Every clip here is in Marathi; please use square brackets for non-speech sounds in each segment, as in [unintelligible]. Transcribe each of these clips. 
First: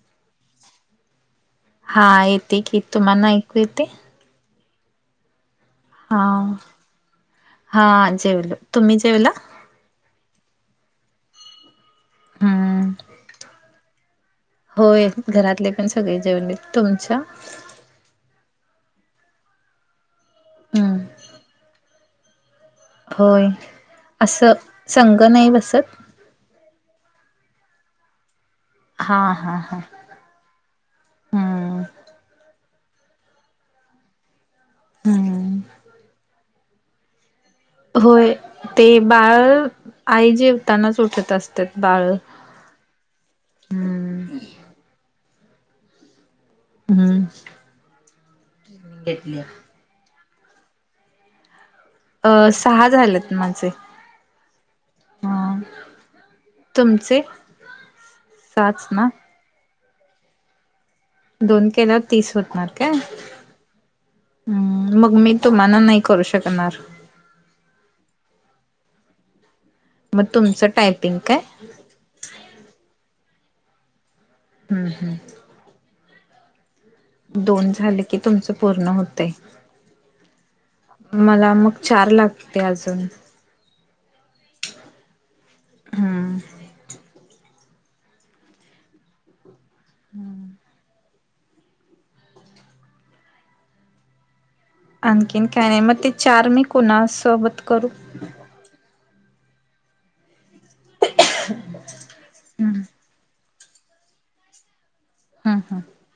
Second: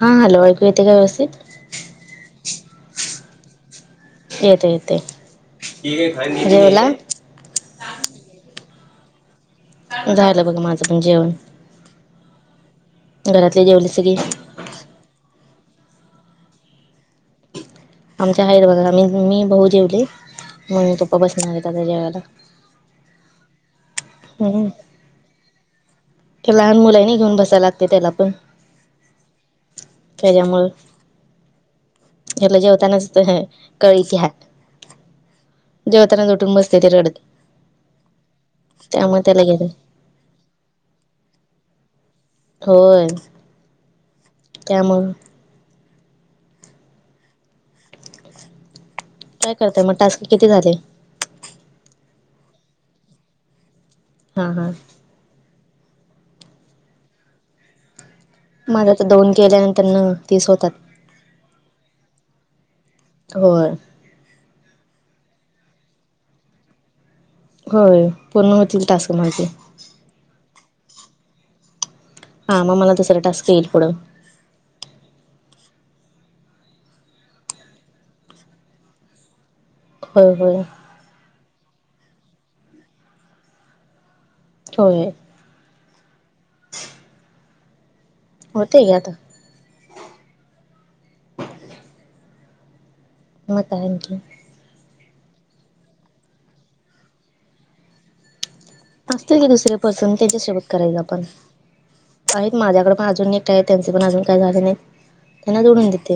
हा हॅलो ऐकू येत काय ववसि [inaudible] त हा येते की तुम्हाला ऐकू येते. येत य ते. हा हा जेवल तुम्ही जेवला. झालं बघ माझं पण जेवण. हम्म. घरातले जेवले सगी. होय घरातले पण सगळे जेवण य तुमच्या. आमच्या हैदराबाला आम्ही मी भाहऊ जेवले मम्मी हम्म पप्पा बसणार आहेेत त्या जेगला. होय असं हम्म संग नाही बसत लहान मुलानी घेऊन बसायला लागते त्याला पण. हा हा हा. त्याच्यामु हम्म हला जेवतानाच कळीची हात. हम्म जेवताना जुटुंबसते त्याच्याकडत. होय ते बाळ घेत आई जेवतानाच उठत असतात बाळ. होय. हम्म त्यामल. हम्म. ते. काय करताय मग टास्क किती झाले? अ सहा झालेत माझे. हां हां. अ तुमचे? साच माझा तर ना दोन केल्यानंतर न तीस होतात. दोन केलास तीस होतणार का. होय हम् मग मी तुम्हाला नाही करू शकणार. होय पूर्ण होतील टास्क माझे. मग तुमच टायपिंग काय? हा मग मला दुसरा टास्क येईल पुढं. हम् हम्म. दोन झाले की तुमचं पूर्ण होत. होय होय. मला मग चार लागते अजून. हो. हम्म [inaudible] होते याता. हम्म. [unintelligible] आणखीन काय नाही मग ते चार मी कोणा सोबत करू. असतील की दुसर्यापासून त्यांच्या सोबत करायच पण आहेत हम्म माझ्याकड पण अजून एक. ते आहे त्याचं पण अजून काही झाल नाही. हम्म त्यांना हम्म जोडून देते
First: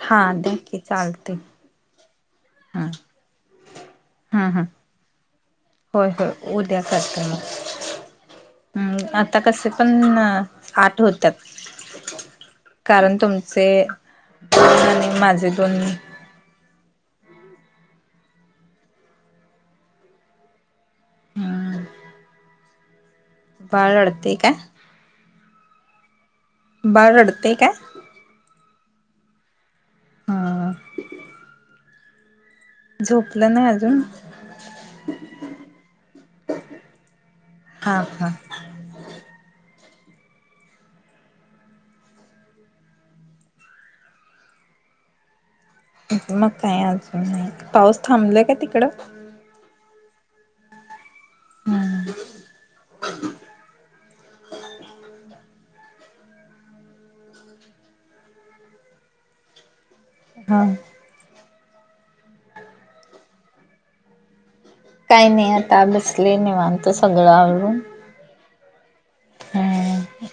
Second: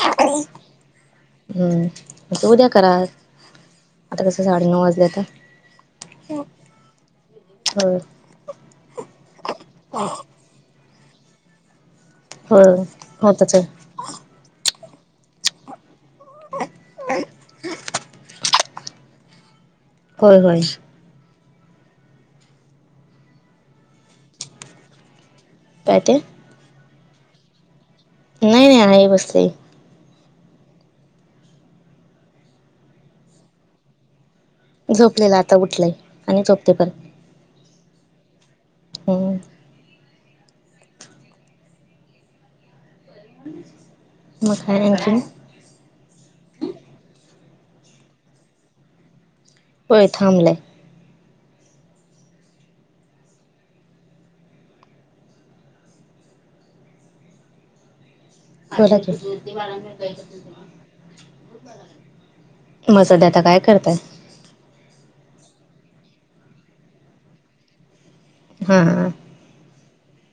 हा द्या की चालते हम्. ते उद्या हम्म करा आता कसं हम्म हम्म साडेनऊ वाजल्या तर. होय होय उद्या करता मग. हो. हम्म आता कसे पण. [inaudible] आठ होत्या होय कारण होतच आहे तुमचे. आणि माझे दोन. होय हो. हम्. बाळ रडतेय काय? काय ते बाळ रडतेय काय? नाही नाही आहे बस हा झोपल नाही अजून. झोपलेला आता उठलाय आणि झोपते परत. हा हा होय. म काय अजून मग काय अजून नाही पाऊस थांबलाय का तिकडं होय थांबलाय. हूं हूं खरंच ये हा मचडे आता काय करताय काय नाय आता बसले निवांत आत्ता सगळं आवरून. हा हूं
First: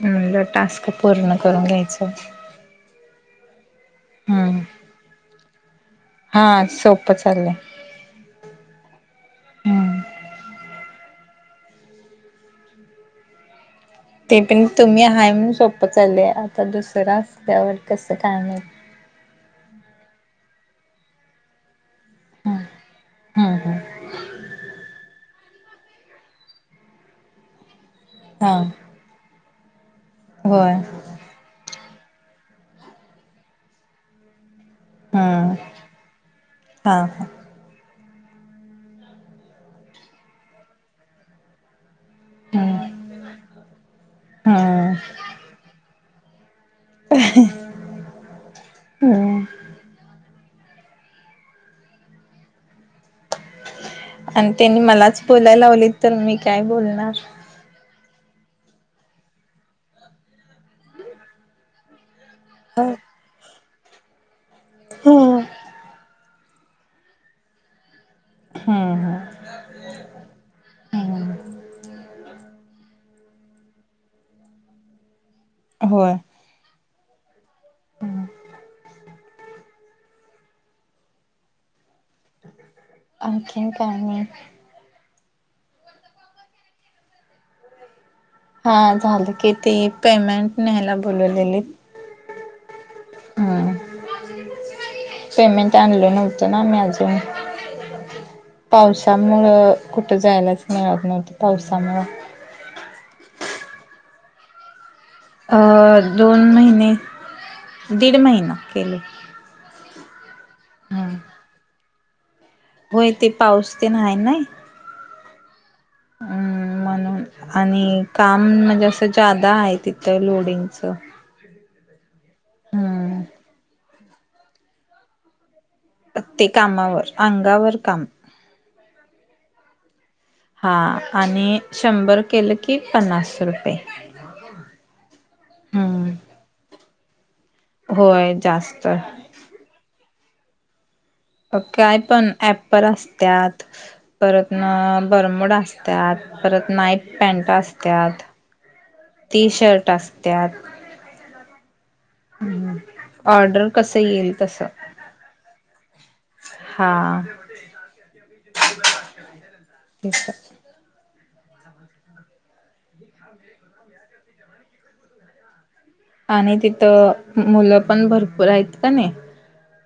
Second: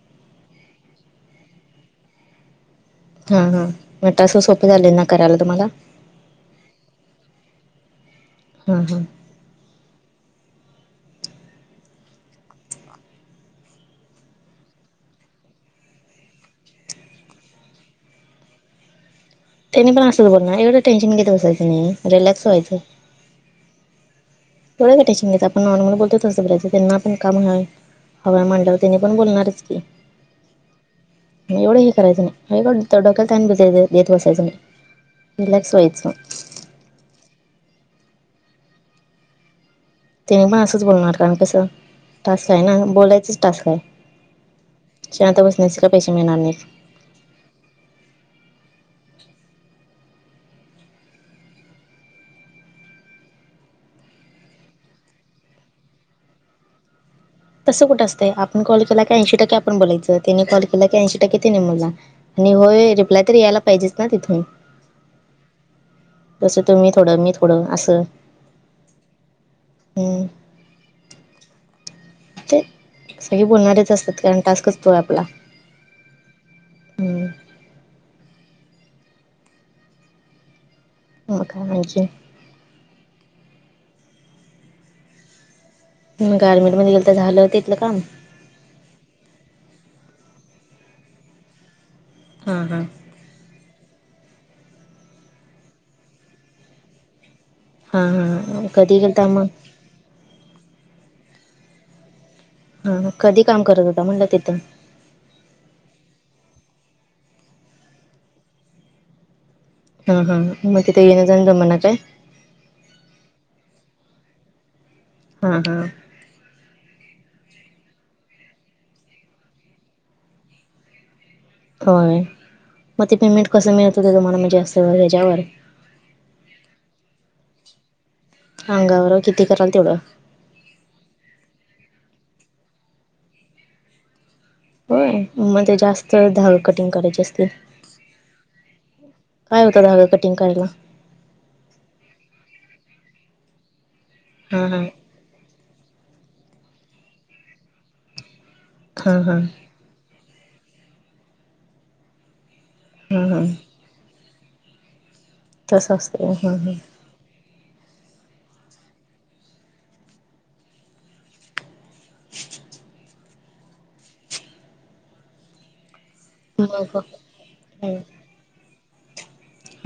म्हणलं टास्क पूर्ण करून घ्यायच. हं हं म टासं हम्म सोपं झाले ना करायला तुम्हाला हा सोप चाललंय. हां हां हम्म ते पण तुम्ही हाय म्हणून सोपं चाललय आता दुसरं असल्यावर कसं काय माहित त्यानी पण असत बोलणार एवढं टेन्शन घेत बसायचं नाही रिलॅक्स व्हायचं. हूं हूं तेवढं नाय टेन्शन घ्यायचं आपण नॉर्मल बोलतों तस त्यांना पण काम हवा हा मांडल्यावर त्यांनी मंग बोलणारच की होय. एवढं हे करायचं नाय लय डोक्याला ताण [unintelligible] देत बसायंचं नाय हम्म रिलॅक्स व्हायचं. हा ह तेन पण असंच बोलणार कारण कसं टास्क हाय ना हम्म बोलायचच टास्क हम्म आहे शांत बसण्याच काय पैसे मिणार नाही. हम्म आणि त्यांनी मलाच बोलायला लावली तर मी काय बोलणार तसं कुठं असतंय आपण कॉल केला की ऐंशी टक्के आपण बोलायचं त्यानी कॉल केला की ऐंशी टक्के तिनी बोलणार आणि होय रिप्लाय तर यायला पाहिजेच ना तिथून हूं [unintelligible] जसं तुम्ही थोडं मी थोडं असं हं हं हूं ते सगळी बोलणारेच असतात कारण टास्कच तो आहे आपला होय. हम्म हम् मूर्ख म्हणायचीय आणखीन काय म तुम्ही गार्मेंट मध्ये गेलता झालं तिथलं काम हा झालं कि ते पेमेंट न्यायला बोलवलेली. हां हां हा पेमेंट आणल नव्हतं ना मी अजून हां हां कधी गेलता मग पावसामुळं कुठं जायलाच मिळत नव्हतं पावसामुळ हा कधी काम करत होता म्हटलं तिथं दोन महिने दीड महिना केले हा हा मग इ ते येन जाण मना काय होय ते पाऊस ते नाही ना हा हा अम् म्हणून आणि काम म्हणजे असं जादा आहे तिथं लोडिंगच होय मग ते पेमेंट कसं मिळतं ते तुम्हाला म्हणजे असे ह्याच्यावर प्र्य कामावर अंगावर काम अंगावर किती कराल तेवढं हा आणि शंभर केलं की पन्नास रुपये होय मगज जास्त हम्म धाल कटिंग करायचे असतील होय जास्त काय होतं धागा कटिंग करायला काय पण ऍप पर असत्यात परत हा ना हा बरमड असतात परत नाईट पॅनट असतात हा हा ती शर्ट असत्यात ह हा हा ऑर्डर कस येईल तस तर सस्तते ह ह ठी आहे [inaudible] ह आणि मग तिथं मुलं हा पण भरपूर आहेत का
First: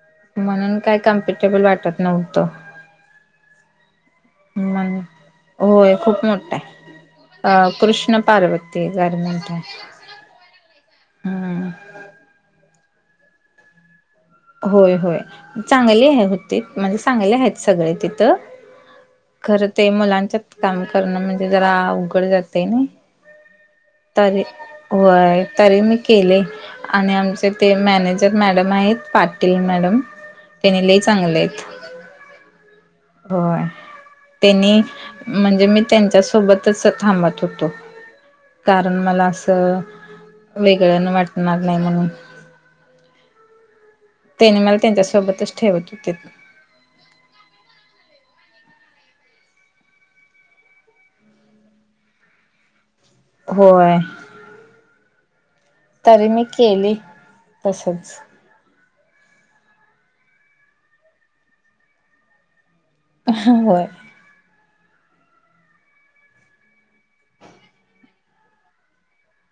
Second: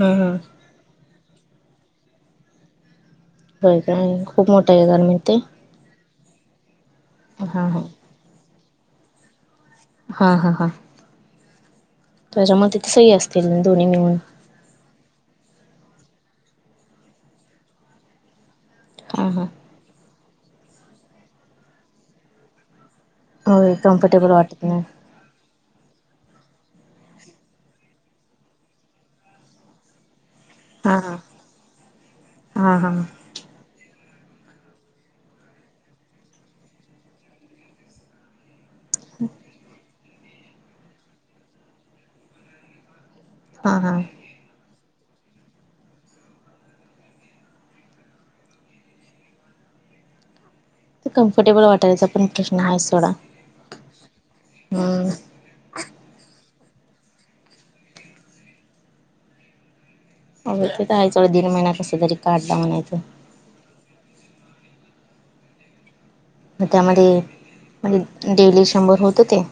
हा म्हणून काय कमप ेबल वाटत नव्हतं हो काय खूप मोठा आहे मग गरमी ते होय खूप मोठा हा आहे अ हा कृष्ण पार्वती गरमेंट आहे हा हा हा हम्म त्याच्या्या मते तर सही असतील दोन्ही मिळून होय होय चांगले आहे होती म्हणजे चांगले आहेत सगळे तिथं हा हा खरं ते मुलांच्याच काम करणं म्हणजे जरा उघड जाते ना होय कम्फर्टेबल तरी वाटत नाही वय तरी मी केले आणि आमचे ते मॅनेजर मॅडम आहेत पाटील मॅडम त्यानी ल चांगले आहेत हां हां हो त्यांनी म्हणजे मी त्यांच्या सोबतच थांबत होतो कारण मला असं वेगळं न वाटणार नाही म्हणून हा हा ते त्याने मला त्यांच्यासोबतच ठेवत होते कम्फर्टेबल वाटायचा पण प्रश्न आहे सथोडा होय ह तरी मी केली तसंच अ ते आहेवढं दीन महिन्या कस तरी काढदा म्हणायचं होय मग त्यामध्ये म्हणजे डेली शंभर होत ते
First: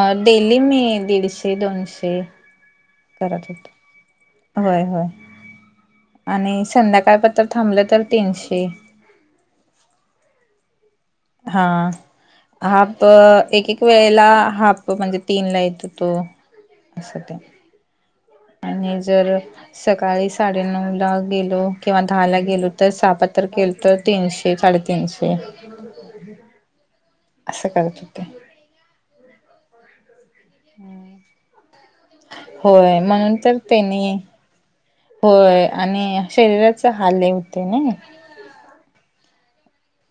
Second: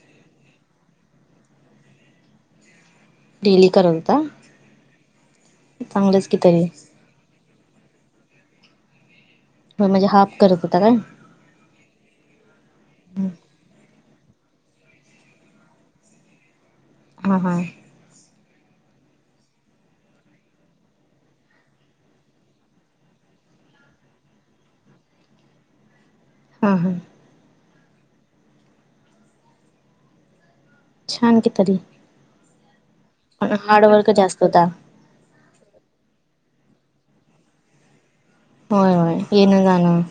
अ डेली मी दीडशे दोनशे करत डेली करत होता होते हो होय होय चांगलंच की आणि तरी संध्याकाळ प थांबलं तर तीनशे हो म्हणजे हाफ करत होता काय? हा हाप एक एक वेळेला हाफ म्हणजे तीन ला येतो तो असं ते हां हां आणि जर सकाळी साडेनऊ ला गेलो किंवा दहा ला गेलो तर सबात्र केल. तर तीनशे साडेतीनशे हा हा असं करत होते. छान कि तली होय म्हणून तर त्यांनी जास्त होता होय आणि शरीराच हाल आहे इथे नाही. होय होय येन जाण.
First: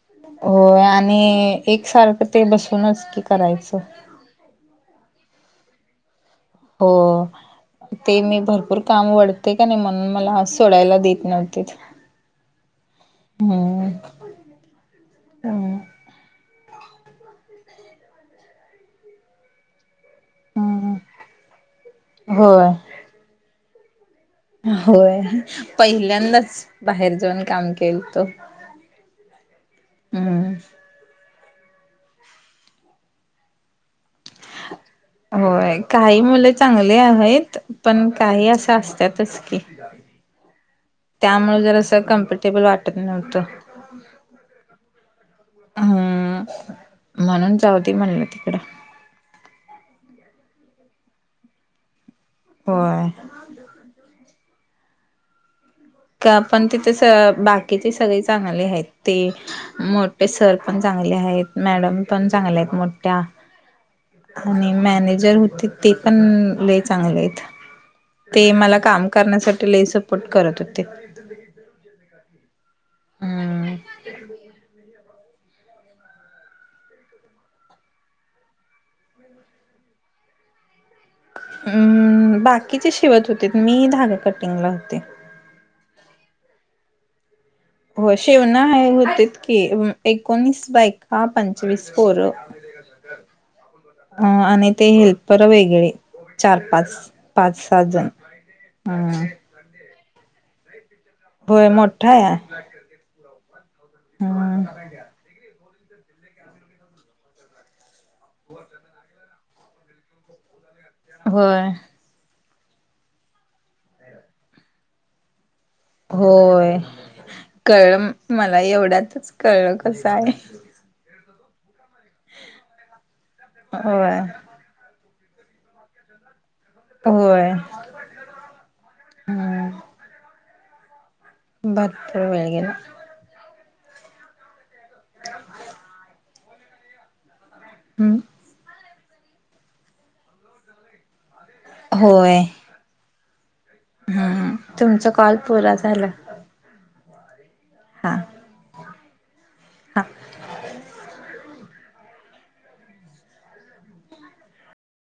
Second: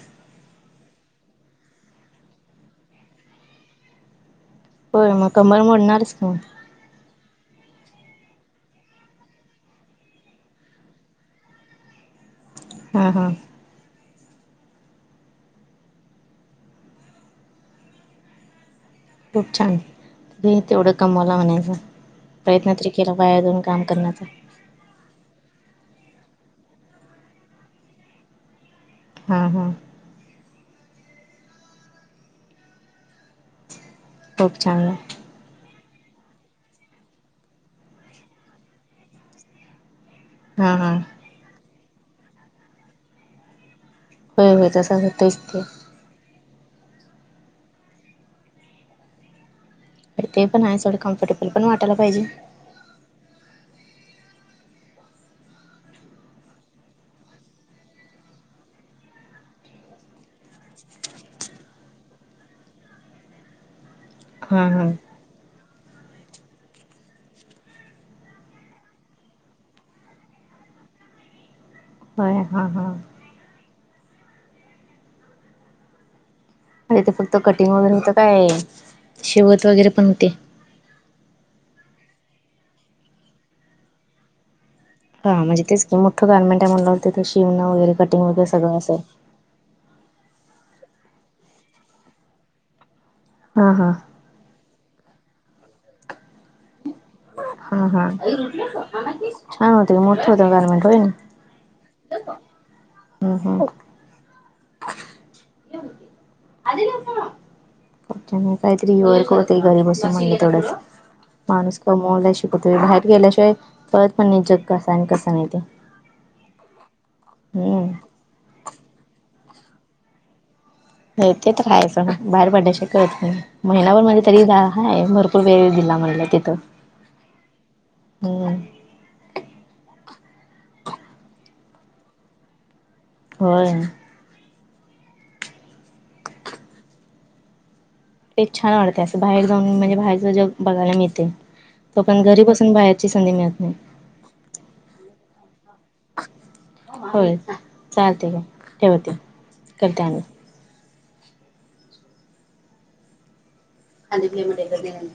होय आणि एकसारखं ते बसूनच की करायचं. प म कंमल मोडणारस का? हो ते मी भरपूर काम वढते का नाही म्हणून मला सोडायला देत नव्हते. हा हा हम्म हम [inaudible] [inaudible] खूप छान तेवढं हम्म. कमावला म्हणायचा होय प्रयत्न त केला पाया दोन काम करण्याचा होय पहिल्यांदाच बाहेर जाऊन काम केल तो हां हां हम खूपछांन आहे. होय काही मुले चांगली आहेत पण काही असा असतातच की, हा हा त्यामुळे जर असं कम्फर्टेबल वाटत नव्हतं. प हो तसं होतेच ते हम् म्हणून जाऊ दे म्हणलं तिकडं ते पण आहे सों कम्फर्टेबल पण वाटयला पाहिजे. होय. का पण तिथे स बाकीचे सगळे चांगले आहेत ते... मोठे सर पण चांगले आहेत मॅडम पण चांगले आहेत मोठ्या हां आणि हां मॅनेजर होते. ते पण लय चांगले आहेत ते मला काम करण्यासाठी लय सपोर्ट करत होते. ते हो हा हा हम्म म्हे ते फरत कटिंग वगैरे होतं काय शिवत वगैरे पण होते. हम् बाकीचे शिवत होते मी धागा कटिंगला होते. हां म्हणजे तेच की मोठ गार्मेंट आहे म्हंटल्यावर शिवना वैे हो, शेवणा आहे, होतीत की एकोणीस बायका, एक पंचवीस पोर हा हा. अ आणि ते हेल्पर वेगळे, चार पाच पाच हा सात हा, जण हम्म छान होते, मोठं होत गारमेंट, होय ना? होय, मोठा आहे या, हम्म हा. [unintelligible] काही तरी वर्क होतय, घरी बसून म्हणून तेवढच होय माणूस कमवायला शिकतोय, बाहेर गेल्याशिवाय कळत पण नाही, जग कस आहे, आणि कसं नाही ते. होय, कळलं हम्म मला, एवढ्यातच कळलं, कसं आहे. होय ते तर आहेच सोडा, बाहेर पडल्याशिवाय कळत नाही, महिनाभर होय तरी म्हणजे हाय वेळ दिला म्हटलं तिथं होय. हम्म हम्. भरपूर वेळ गेला. होय. [unintelligible] [inaudible] हम्. ते छान वाटतंय, असं बाहेर जाऊन म्हणजे, बाहेरच जग बघायला मिळतय, ते पण घरी बसून बाहेर च्ची संधी मिळत नाही. हा हा. तुमचा कॉल पूरा झाला. होय? हा चालतय घ्या ठवते, हा करते आणि. [unintelligible] [inaudible]